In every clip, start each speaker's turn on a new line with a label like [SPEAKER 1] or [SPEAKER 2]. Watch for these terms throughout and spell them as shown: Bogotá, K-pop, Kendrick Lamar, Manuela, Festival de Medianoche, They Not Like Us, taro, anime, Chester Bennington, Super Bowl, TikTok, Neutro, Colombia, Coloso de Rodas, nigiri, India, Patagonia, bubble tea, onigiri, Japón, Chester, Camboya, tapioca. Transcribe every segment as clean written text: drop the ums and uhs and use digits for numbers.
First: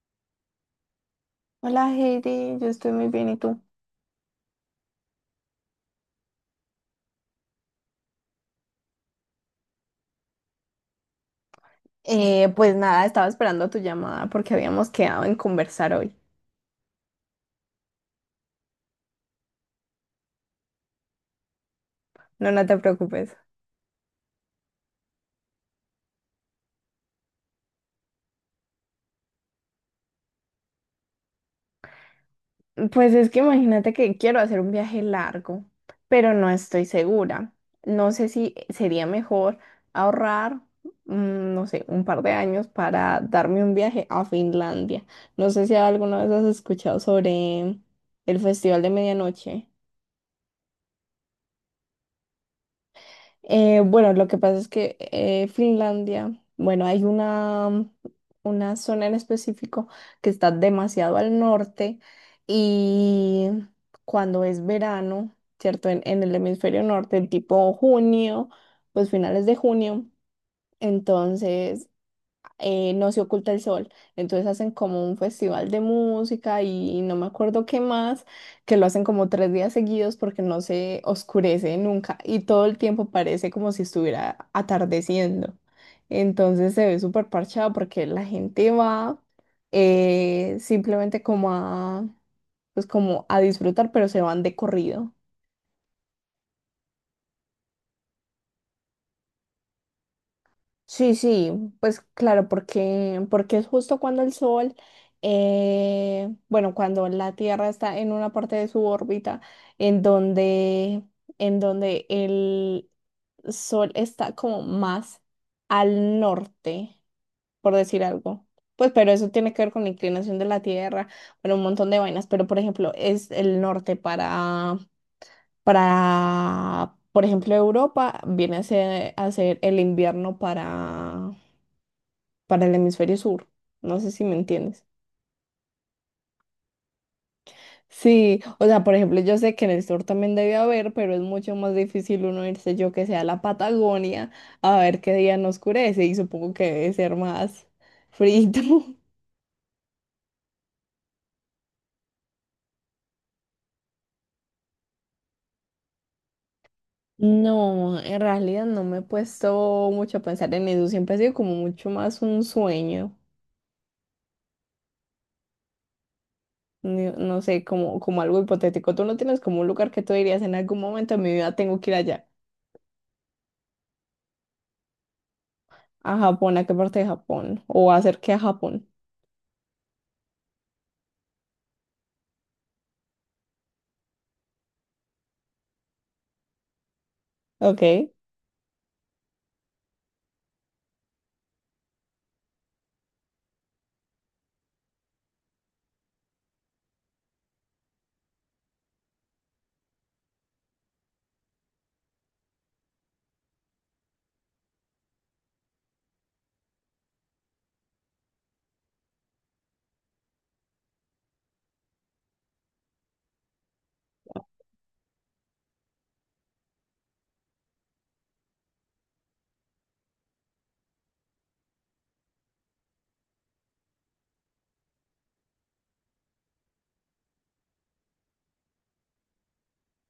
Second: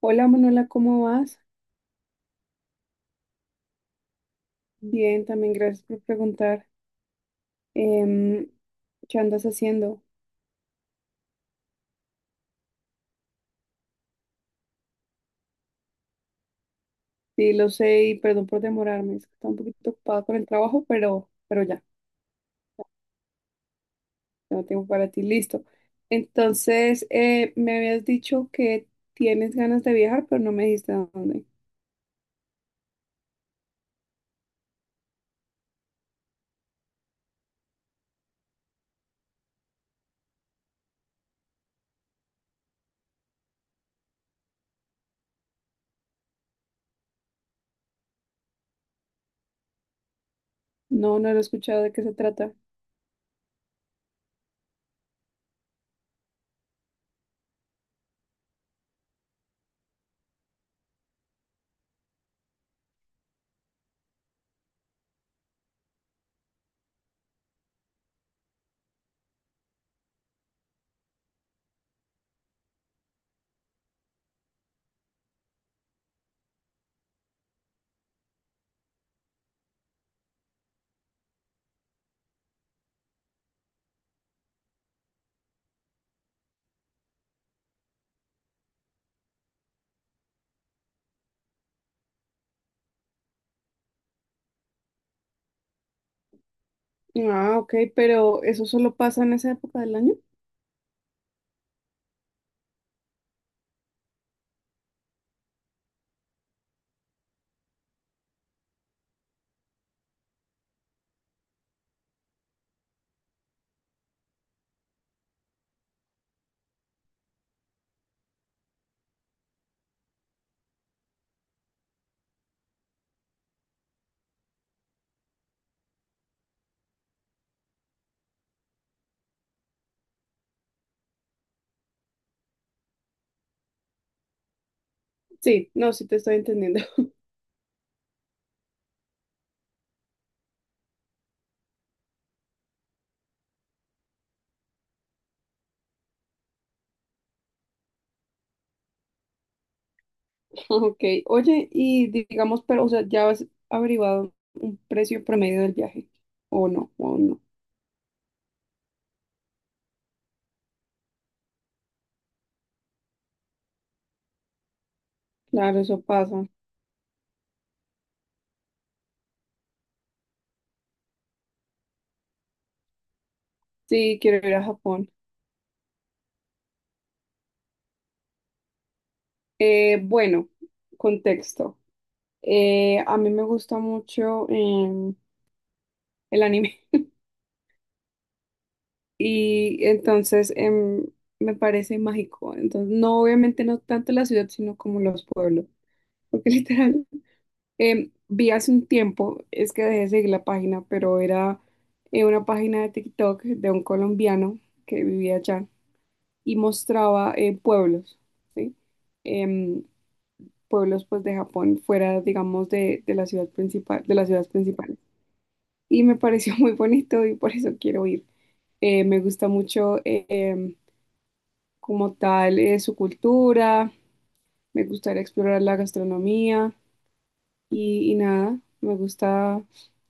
[SPEAKER 1] Hola Manuela, ¿cómo vas?
[SPEAKER 2] Hola Heidi, yo estoy muy bien, ¿y tú?
[SPEAKER 1] Bien, también gracias por preguntar. Em, ¿Qué andas haciendo?
[SPEAKER 2] Pues nada, estaba esperando tu llamada porque habíamos quedado en conversar hoy.
[SPEAKER 1] Sí, lo sé y perdón por demorarme, es que estaba un poquito ocupada con el trabajo, pero ya.
[SPEAKER 2] No te preocupes.
[SPEAKER 1] Ya no tengo para ti, listo. Entonces, me habías dicho que tienes ganas de viajar, pero no me dijiste a dónde.
[SPEAKER 2] Pues es que imagínate que quiero hacer un viaje largo, pero no estoy segura. No sé si sería mejor ahorrar, no sé, un par de años para darme un viaje a Finlandia. No sé si alguna vez has escuchado sobre el Festival de Medianoche.
[SPEAKER 1] No, no lo he escuchado de qué se trata.
[SPEAKER 2] Bueno, lo que pasa es que Finlandia, bueno, hay una zona en específico que está demasiado al norte y cuando es verano, ¿cierto? En el hemisferio norte, tipo junio, pues finales de junio, entonces no se oculta el sol. Entonces hacen como un festival de música y no me acuerdo qué más, que lo hacen como tres días seguidos porque no se oscurece nunca y todo el tiempo parece como si estuviera atardeciendo. Entonces se ve súper parchado porque la gente va simplemente como a, pues como a disfrutar, pero se van de corrido.
[SPEAKER 1] Ah, ok, pero ¿eso solo pasa en esa época del año?
[SPEAKER 2] Sí, sí, pues claro, porque es justo cuando el Sol, bueno, cuando la Tierra está en una parte de su órbita en donde, en donde el Sol está como más al norte, por decir algo. Pues, pero eso tiene que ver con la inclinación de la Tierra, bueno, un montón de vainas, pero por ejemplo, es el norte para, por ejemplo, Europa, viene a ser el invierno para el hemisferio sur. No sé si me entiendes.
[SPEAKER 1] Sí, no, sí te estoy entendiendo.
[SPEAKER 2] Sí, o sea, por ejemplo, yo sé que en el sur también debe haber, pero es mucho más difícil uno irse yo que sea a la Patagonia a ver qué día no oscurece y supongo que debe ser más frío.
[SPEAKER 1] Ok, oye, y digamos, pero, o sea, ¿ya has averiguado un precio promedio del viaje? ¿O no? ¿O no?
[SPEAKER 2] No, en realidad no me he puesto mucho a pensar en eso, siempre ha sido como mucho más un sueño,
[SPEAKER 1] Claro, eso pasa.
[SPEAKER 2] no sé, como, como algo hipotético. Tú no tienes como un lugar que tú dirías en algún momento de mi vida tengo que ir allá,
[SPEAKER 1] Sí, quiero ir a Japón.
[SPEAKER 2] a Japón, ¿a qué parte de Japón? O hacer qué a Japón.
[SPEAKER 1] Bueno, contexto. A mí me gusta mucho el anime
[SPEAKER 2] Ok.
[SPEAKER 1] y entonces me parece mágico. Entonces, no, obviamente no tanto la ciudad, sino como los pueblos. Porque literal, vi hace un tiempo, es que dejé de seguir la página, pero era una página de TikTok de un colombiano que vivía allá y mostraba pueblos, ¿sí? Em, pueblos pues de Japón, fuera, digamos, de la ciudad principal, de las ciudades principales. Y me pareció muy bonito y por eso quiero ir. Me gusta mucho como tal su cultura, me gustaría explorar la gastronomía y nada, me gusta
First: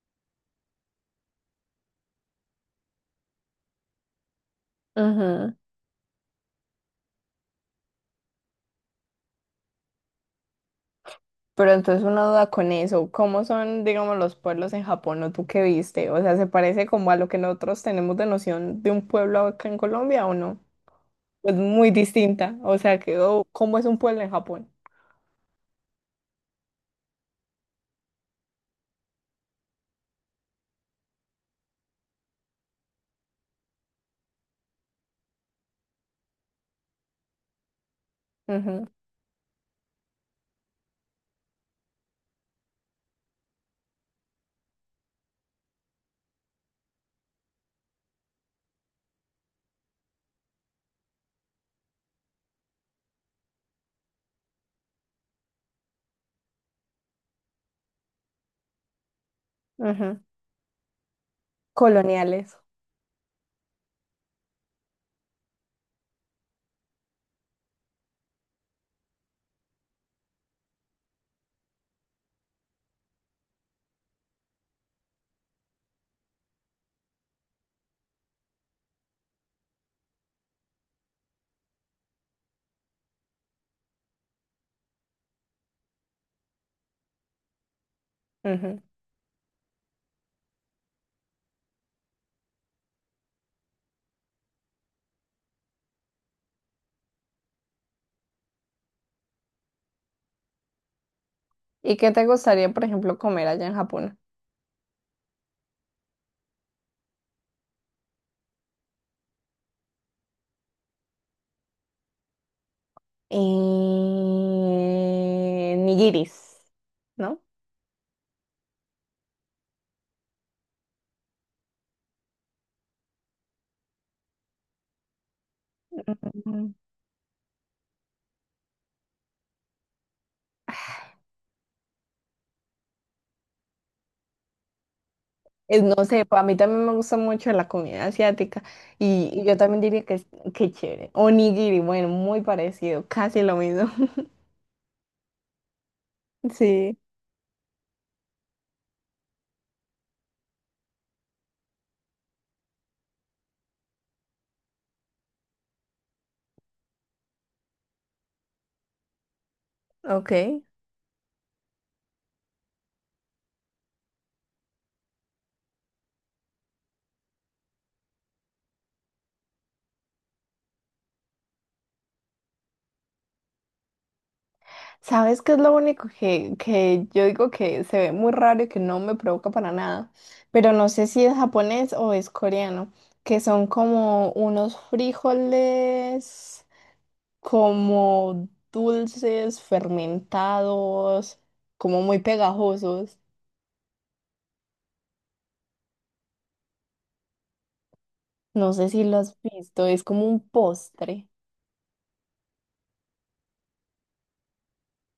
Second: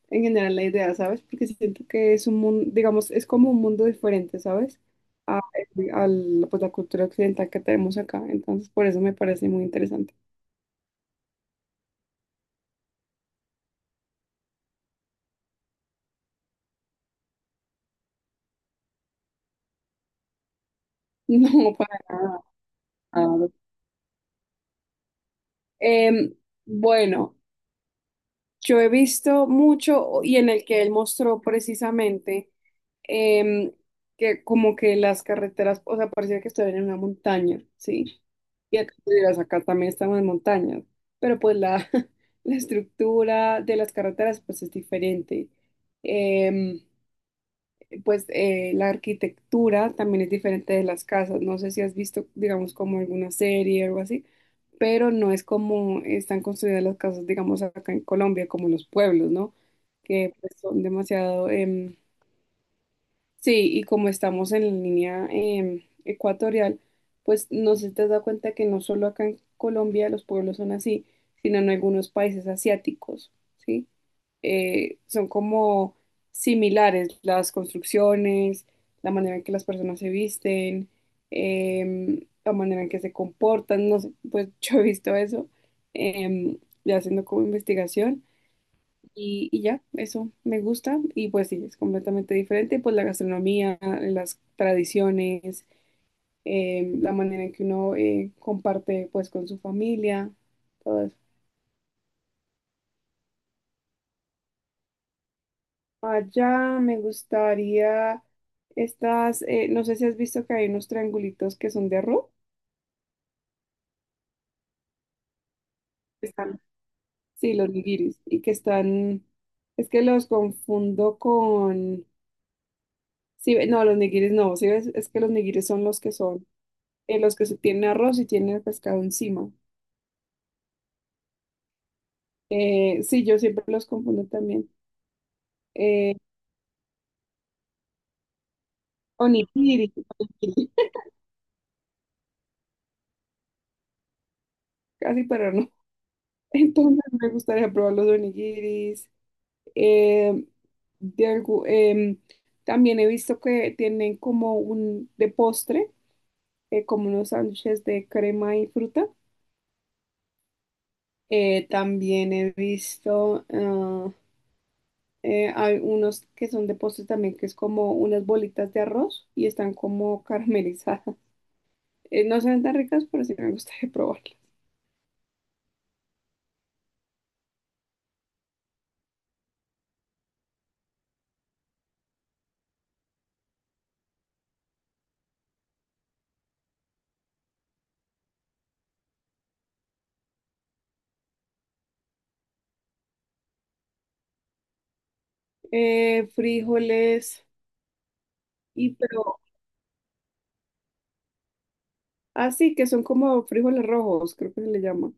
[SPEAKER 1] en general la idea, ¿sabes? Porque siento que es un mundo, digamos, es como un mundo diferente, ¿sabes? A,
[SPEAKER 2] Ujú.
[SPEAKER 1] a la, pues, la cultura occidental que tenemos acá. Entonces, por eso me parece muy interesante.
[SPEAKER 2] Pero entonces una duda con eso, ¿cómo son, digamos, los pueblos en Japón o tú qué viste? O sea, ¿se parece como a lo que nosotros tenemos de noción de un pueblo acá en Colombia o no? Es
[SPEAKER 1] No,
[SPEAKER 2] muy
[SPEAKER 1] para nada.
[SPEAKER 2] distinta, o sea, que,
[SPEAKER 1] Ah,
[SPEAKER 2] o,
[SPEAKER 1] ok.
[SPEAKER 2] ¿cómo es un pueblo en Japón?
[SPEAKER 1] Em, bueno, yo he visto mucho y en el que él mostró precisamente em, que como que las carreteras, o sea, parecía que estaban en una montaña, ¿sí? Y
[SPEAKER 2] Ujú,
[SPEAKER 1] acá, tú dirás, acá también estamos en montañas, pero pues la, la estructura de las carreteras pues es diferente. Em, pues la arquitectura también es diferente de las casas. No sé si has visto, digamos, como alguna serie o algo así, pero no es como están construidas las casas, digamos, acá en Colombia, como los pueblos, ¿no?
[SPEAKER 2] ujú.
[SPEAKER 1] Que pues, son demasiado,
[SPEAKER 2] Coloniales.
[SPEAKER 1] sí, y como estamos en la línea ecuatorial, pues no sé si te has dado cuenta que no solo acá en Colombia los pueblos son así, sino en algunos países asiáticos, ¿sí? Son como similares las construcciones, la manera en que las personas se visten, la manera en que se comportan, no sé, pues yo he visto eso, em, ya haciendo como investigación,
[SPEAKER 2] Ujú.
[SPEAKER 1] y ya, eso me gusta y pues sí, es completamente diferente, pues la gastronomía, las tradiciones, la manera en que uno comparte pues con su familia, todo eso.
[SPEAKER 2] ¿Y qué te gustaría, por ejemplo, comer allá en Japón?
[SPEAKER 1] Allá me gustaría no sé si has visto que hay unos triangulitos que son de arroz. Están,
[SPEAKER 2] Nigiris, ¿no?
[SPEAKER 1] sí, los nigiris. Y que están, es que los confundo con, sí, no, los nigiris no, sí, ves, es que los nigiris son, los que se tienen arroz y tienen el pescado encima. Sí, yo siempre los confundo también.
[SPEAKER 2] No
[SPEAKER 1] Eh,
[SPEAKER 2] sé, a mí también me gusta mucho la comida asiática y yo también
[SPEAKER 1] onigiri,
[SPEAKER 2] diría que,
[SPEAKER 1] onigiri,
[SPEAKER 2] que chévere. Onigiri, bueno, muy parecido, casi lo mismo.
[SPEAKER 1] casi, pero no.
[SPEAKER 2] Sí,
[SPEAKER 1] Entonces me gustaría probar los onigiris. Eh, de algu- em, también he visto que tienen como un de postre, como unos sándwiches de crema y fruta.
[SPEAKER 2] ok.
[SPEAKER 1] También he visto, hay unos que son de postre también, que es como unas bolitas de arroz y están como caramelizadas. No se ven tan ricas, pero sí me gustaría probarlas.
[SPEAKER 2] ¿Sabes qué es lo único que yo digo que se ve muy raro y que no me provoca para nada? Pero no sé si es japonés o es coreano, que son como unos frijoles como dulces, fermentados, como muy pegajosos.
[SPEAKER 1] Frijoles,
[SPEAKER 2] No sé
[SPEAKER 1] y
[SPEAKER 2] si lo has
[SPEAKER 1] pero,
[SPEAKER 2] visto, es como un postre.
[SPEAKER 1] así que son como frijoles rojos, creo que se le llama.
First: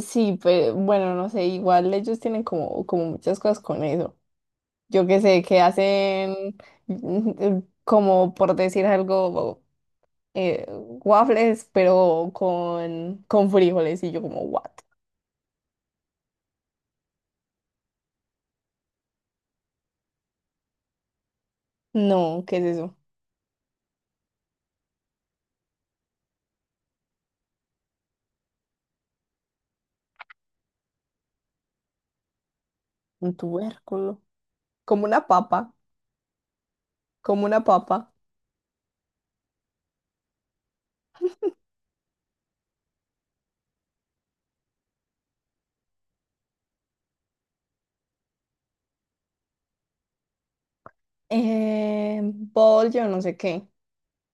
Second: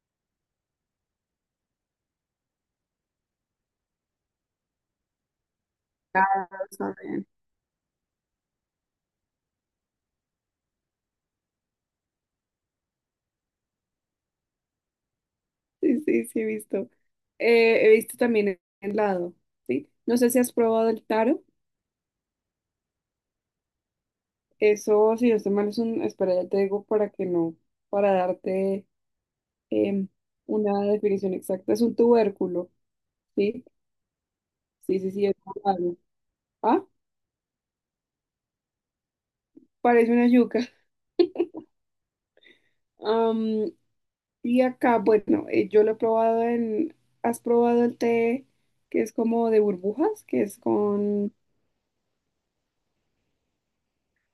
[SPEAKER 2] Sí, pero bueno, no sé, igual ellos tienen como, como muchas cosas con eso. Yo qué sé, que
[SPEAKER 1] Ah,
[SPEAKER 2] hacen
[SPEAKER 1] saben.
[SPEAKER 2] mm, como por decir algo, waffles, pero con frijoles y yo como, what?
[SPEAKER 1] Sí, sí, sí, he visto. He visto también el lado, ¿sí? No sé si has probado el taro.
[SPEAKER 2] No, ¿qué es eso?
[SPEAKER 1] Eso, si no estoy mal, es un... Espera, ya te digo para que no, para darte em, una definición exacta. Es un tubérculo,
[SPEAKER 2] Un
[SPEAKER 1] ¿sí?
[SPEAKER 2] tubérculo.
[SPEAKER 1] Sí,
[SPEAKER 2] Como
[SPEAKER 1] sí,
[SPEAKER 2] una
[SPEAKER 1] sí, es
[SPEAKER 2] papa,
[SPEAKER 1] algo. Ah,
[SPEAKER 2] como una papa.
[SPEAKER 1] parece una yuca. Am, y acá, bueno, yo lo he probado en... ¿Has probado el té que es como de burbujas? Que es con...
[SPEAKER 2] Bol, yo no sé qué.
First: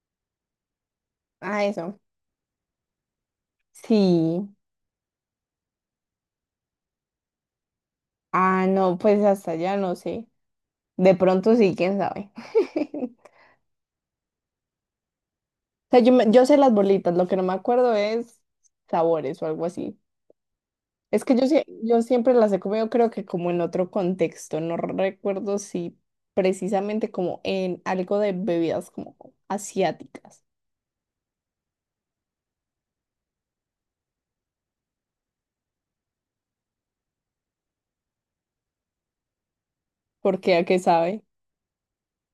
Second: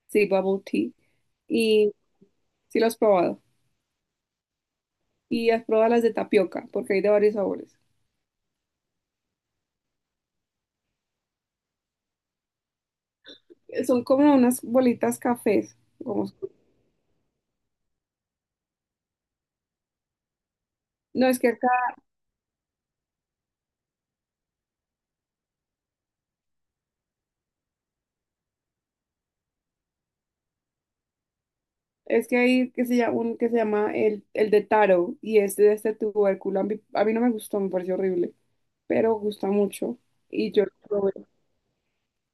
[SPEAKER 1] Sí, bubble tea.
[SPEAKER 2] Ah,
[SPEAKER 1] Y
[SPEAKER 2] eso.
[SPEAKER 1] sí lo has probado.
[SPEAKER 2] Sí.
[SPEAKER 1] Y has probado las de tapioca, porque hay de varios sabores.
[SPEAKER 2] Ah, no, pues hasta allá no sé. De pronto sí, quién sabe.
[SPEAKER 1] Son como unas bolitas cafés.
[SPEAKER 2] O sea, yo,
[SPEAKER 1] Como-
[SPEAKER 2] yo sé las bolitas, lo que no me acuerdo es sabores o algo así. Es
[SPEAKER 1] no,
[SPEAKER 2] que
[SPEAKER 1] es
[SPEAKER 2] yo,
[SPEAKER 1] que acá,
[SPEAKER 2] yo siempre las he comido, creo que como en otro contexto. No recuerdo si precisamente como en algo de bebidas como asiáticas.
[SPEAKER 1] es que hay que se llama, un que se llama el de taro y este de este tubérculo. A mí no me gustó, me pareció horrible, pero gusta mucho. Y
[SPEAKER 2] Porque a
[SPEAKER 1] yo lo
[SPEAKER 2] qué
[SPEAKER 1] probé.
[SPEAKER 2] sabe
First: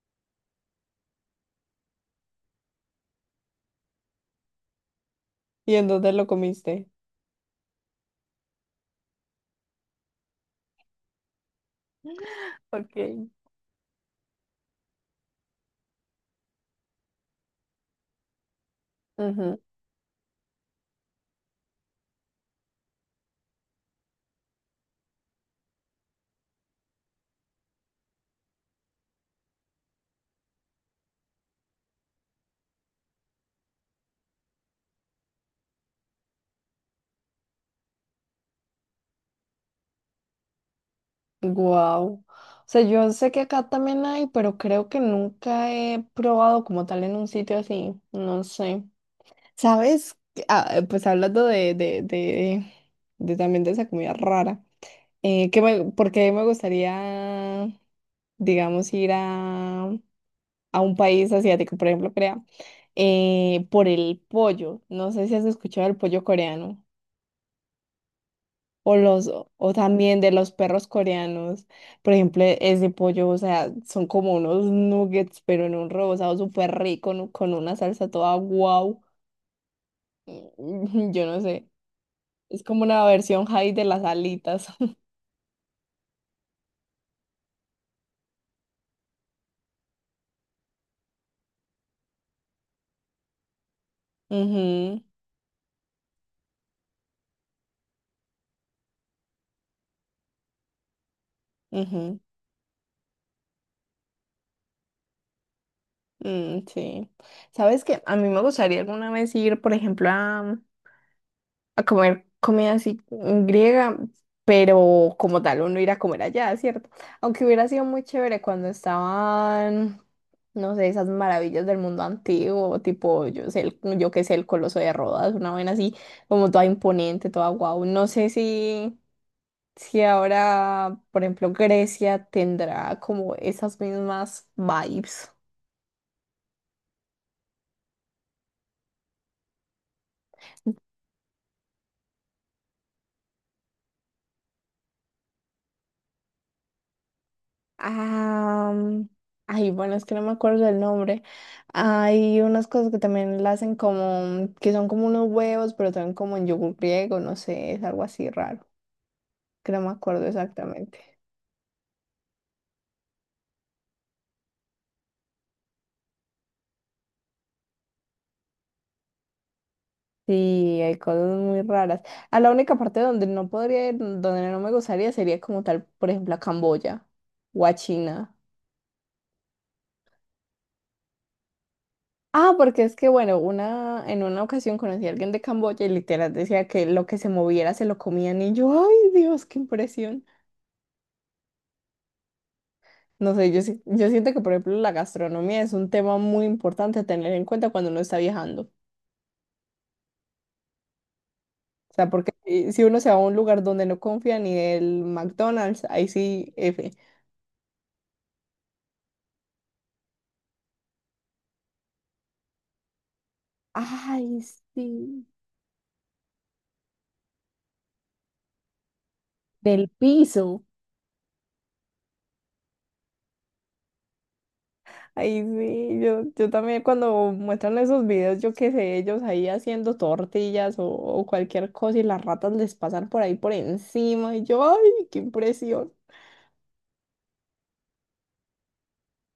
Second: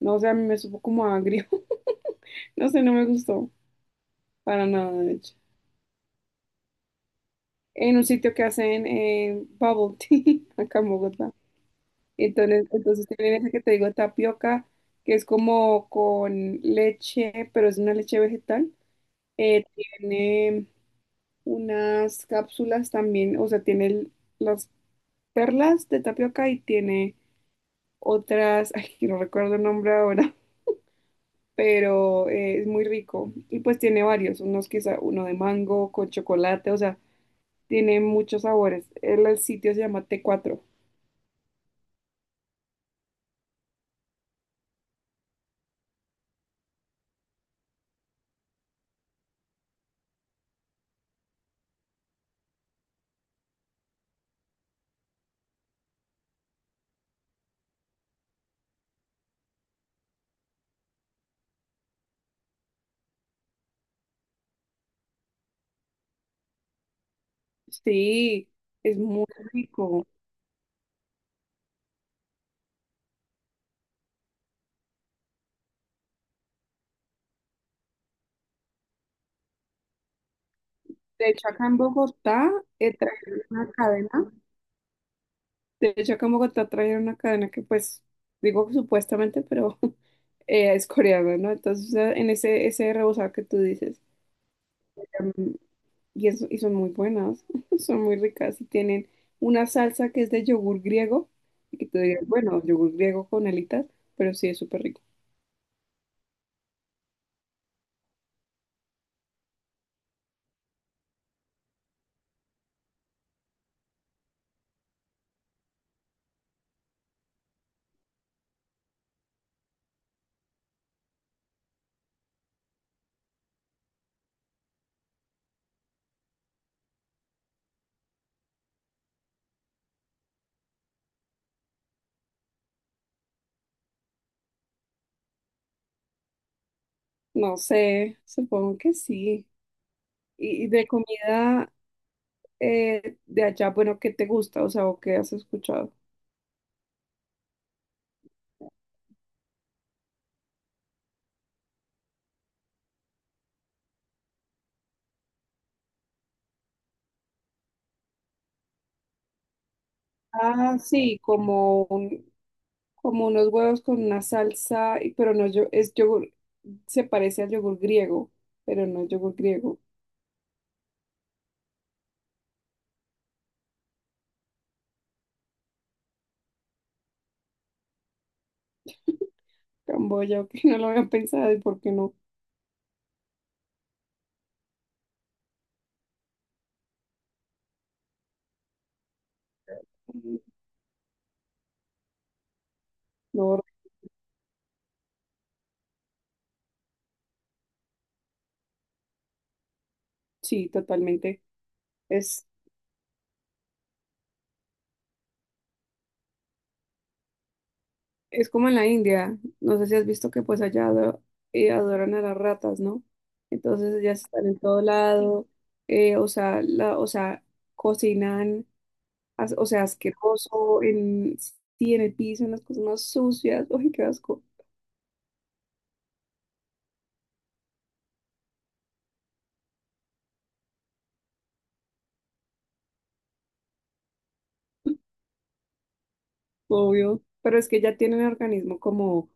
[SPEAKER 1] No sé, a mí me supo como agrio. No sé, no me gustó para nada, de hecho.
[SPEAKER 2] y en dónde lo comiste.
[SPEAKER 1] En un sitio que hacen bubble tea acá en Bogotá. Entonces
[SPEAKER 2] Okay.
[SPEAKER 1] tienen esa que te digo, tapioca, que es como con leche, pero es una leche vegetal. Tiene unas cápsulas también, o sea, tiene las perlas de tapioca y tiene otras, ay, que no recuerdo el nombre ahora, pero es muy rico. Y pues tiene varios, unos quizá uno de mango con chocolate, o sea, tiene muchos sabores. El sitio se llama t cuatro.
[SPEAKER 2] Wow. O sea, yo sé que acá también hay, pero creo que nunca he probado como tal en un sitio así. No sé. ¿Sabes? Ah, pues hablando de también de esa comida rara, que me, porque me gustaría, digamos, ir a un país asiático, por ejemplo, Corea, por el pollo. No sé si has escuchado el pollo coreano
[SPEAKER 1] Sí,
[SPEAKER 2] o
[SPEAKER 1] es muy
[SPEAKER 2] los o
[SPEAKER 1] rico.
[SPEAKER 2] también de los perros coreanos. Por ejemplo, ese pollo, o sea, son como unos nuggets, pero en un rebozado súper rico, ¿no? Con una salsa toda guau. Yo
[SPEAKER 1] De
[SPEAKER 2] no
[SPEAKER 1] hecho, acá
[SPEAKER 2] sé.
[SPEAKER 1] en Bogotá
[SPEAKER 2] Es como una
[SPEAKER 1] trajeron
[SPEAKER 2] versión
[SPEAKER 1] una
[SPEAKER 2] high de las
[SPEAKER 1] cadena.
[SPEAKER 2] alitas.
[SPEAKER 1] De hecho, acá en Bogotá trajeron una cadena que, pues, digo que supuestamente, pero es coreana, ¿no? Entonces, en ese rebozado que tú dices.
[SPEAKER 2] Ujú,
[SPEAKER 1] em, y son muy buenas, son muy ricas. Y tienen una salsa que es de yogur griego. Y que tú
[SPEAKER 2] ujú,
[SPEAKER 1] digas, bueno, yogur griego con alitas, pero sí es súper rico.
[SPEAKER 2] mm, sí. ¿Sabes qué? A mí me gustaría alguna vez ir, por ejemplo, a comer comida así griega, pero como tal, uno ir a comer allá, ¿cierto? Aunque hubiera sido muy chévere cuando estaban, no sé, esas maravillas del mundo antiguo, tipo, yo sé, yo qué sé, el Coloso de Rodas, una vaina así, como toda imponente, toda guau. No sé si... si ahora, por ejemplo, Grecia tendrá como esas mismas vibes.
[SPEAKER 1] No sé, supongo que sí. Y de comida de allá, bueno, ¿qué te gusta? O sea, ¿o qué has escuchado?
[SPEAKER 2] Ah, mm, ay, bueno, es que no me acuerdo del nombre. Hay unas cosas que también la hacen como, que son como unos huevos, pero también como en yogur griego, no sé, es algo así raro, que no me acuerdo
[SPEAKER 1] Ah,
[SPEAKER 2] exactamente.
[SPEAKER 1] sí, como como unos huevos con una salsa, pero no yo, es yogur, se parece al yogur griego, pero no es yogur griego.
[SPEAKER 2] Sí, hay cosas muy raras. A la única parte donde no podría ir, donde no me gustaría, sería como tal, por ejemplo, a Camboya o a China.
[SPEAKER 1] Camboya, que no lo había pensado y por qué no.
[SPEAKER 2] Ah, porque es que, bueno, una, en una ocasión conocí a alguien de Camboya y literal decía que lo que se moviera se lo comían y yo, ay Dios, qué impresión. No sé,
[SPEAKER 1] No,
[SPEAKER 2] yo, yo siento que, por ejemplo, la gastronomía es un tema muy importante a tener en cuenta cuando uno está viajando.
[SPEAKER 1] sí, totalmente.
[SPEAKER 2] O sea, porque
[SPEAKER 1] Es
[SPEAKER 2] si uno se va a un lugar donde no confía ni del McDonald's, ahí sí, F.
[SPEAKER 1] Es como en la India, no sé si has visto que pues allá adoran a las ratas, ¿no? Entonces ellas
[SPEAKER 2] Ay,
[SPEAKER 1] están en todo
[SPEAKER 2] sí,
[SPEAKER 1] lado, o sea, o sea, cocinan, o sea,
[SPEAKER 2] del piso.
[SPEAKER 1] asqueroso, en, sí, en el piso, en las cosas más sucias, uy, qué asco,
[SPEAKER 2] Ay, sí, yo también cuando muestran esos videos, yo qué sé, ellos ahí haciendo tortillas o cualquier cosa y las ratas les pasan por ahí por encima y yo, ay, qué impresión.
[SPEAKER 1] obvio, pero es que ya tienen el organismo como,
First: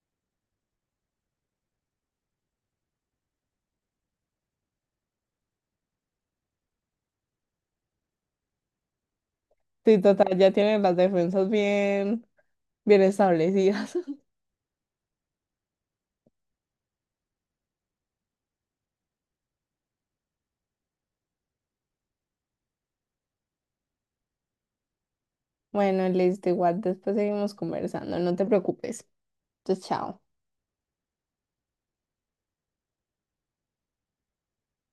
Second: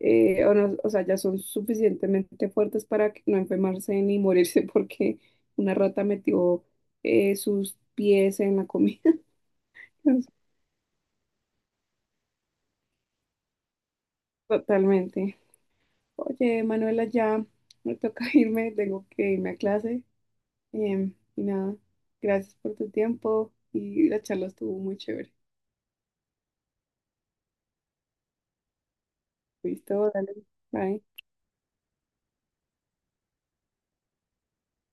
[SPEAKER 1] o, no- o sea, ya son suficientemente fuertes para que no enfermarse ni morirse porque una rata metió sus pies en la comida,
[SPEAKER 2] Sí, total, ya tienen las defensas bien, bien establecidas.
[SPEAKER 1] totalmente. Oye, Manuela, ya me toca irme, tengo que irme a clase. Y nada, gracias por tu tiempo y la charla estuvo muy chévere.
[SPEAKER 2] Bueno, listo, igual después seguimos conversando, no te preocupes. Entonces,
[SPEAKER 1] Listo,
[SPEAKER 2] chao.
[SPEAKER 1] dale, bye.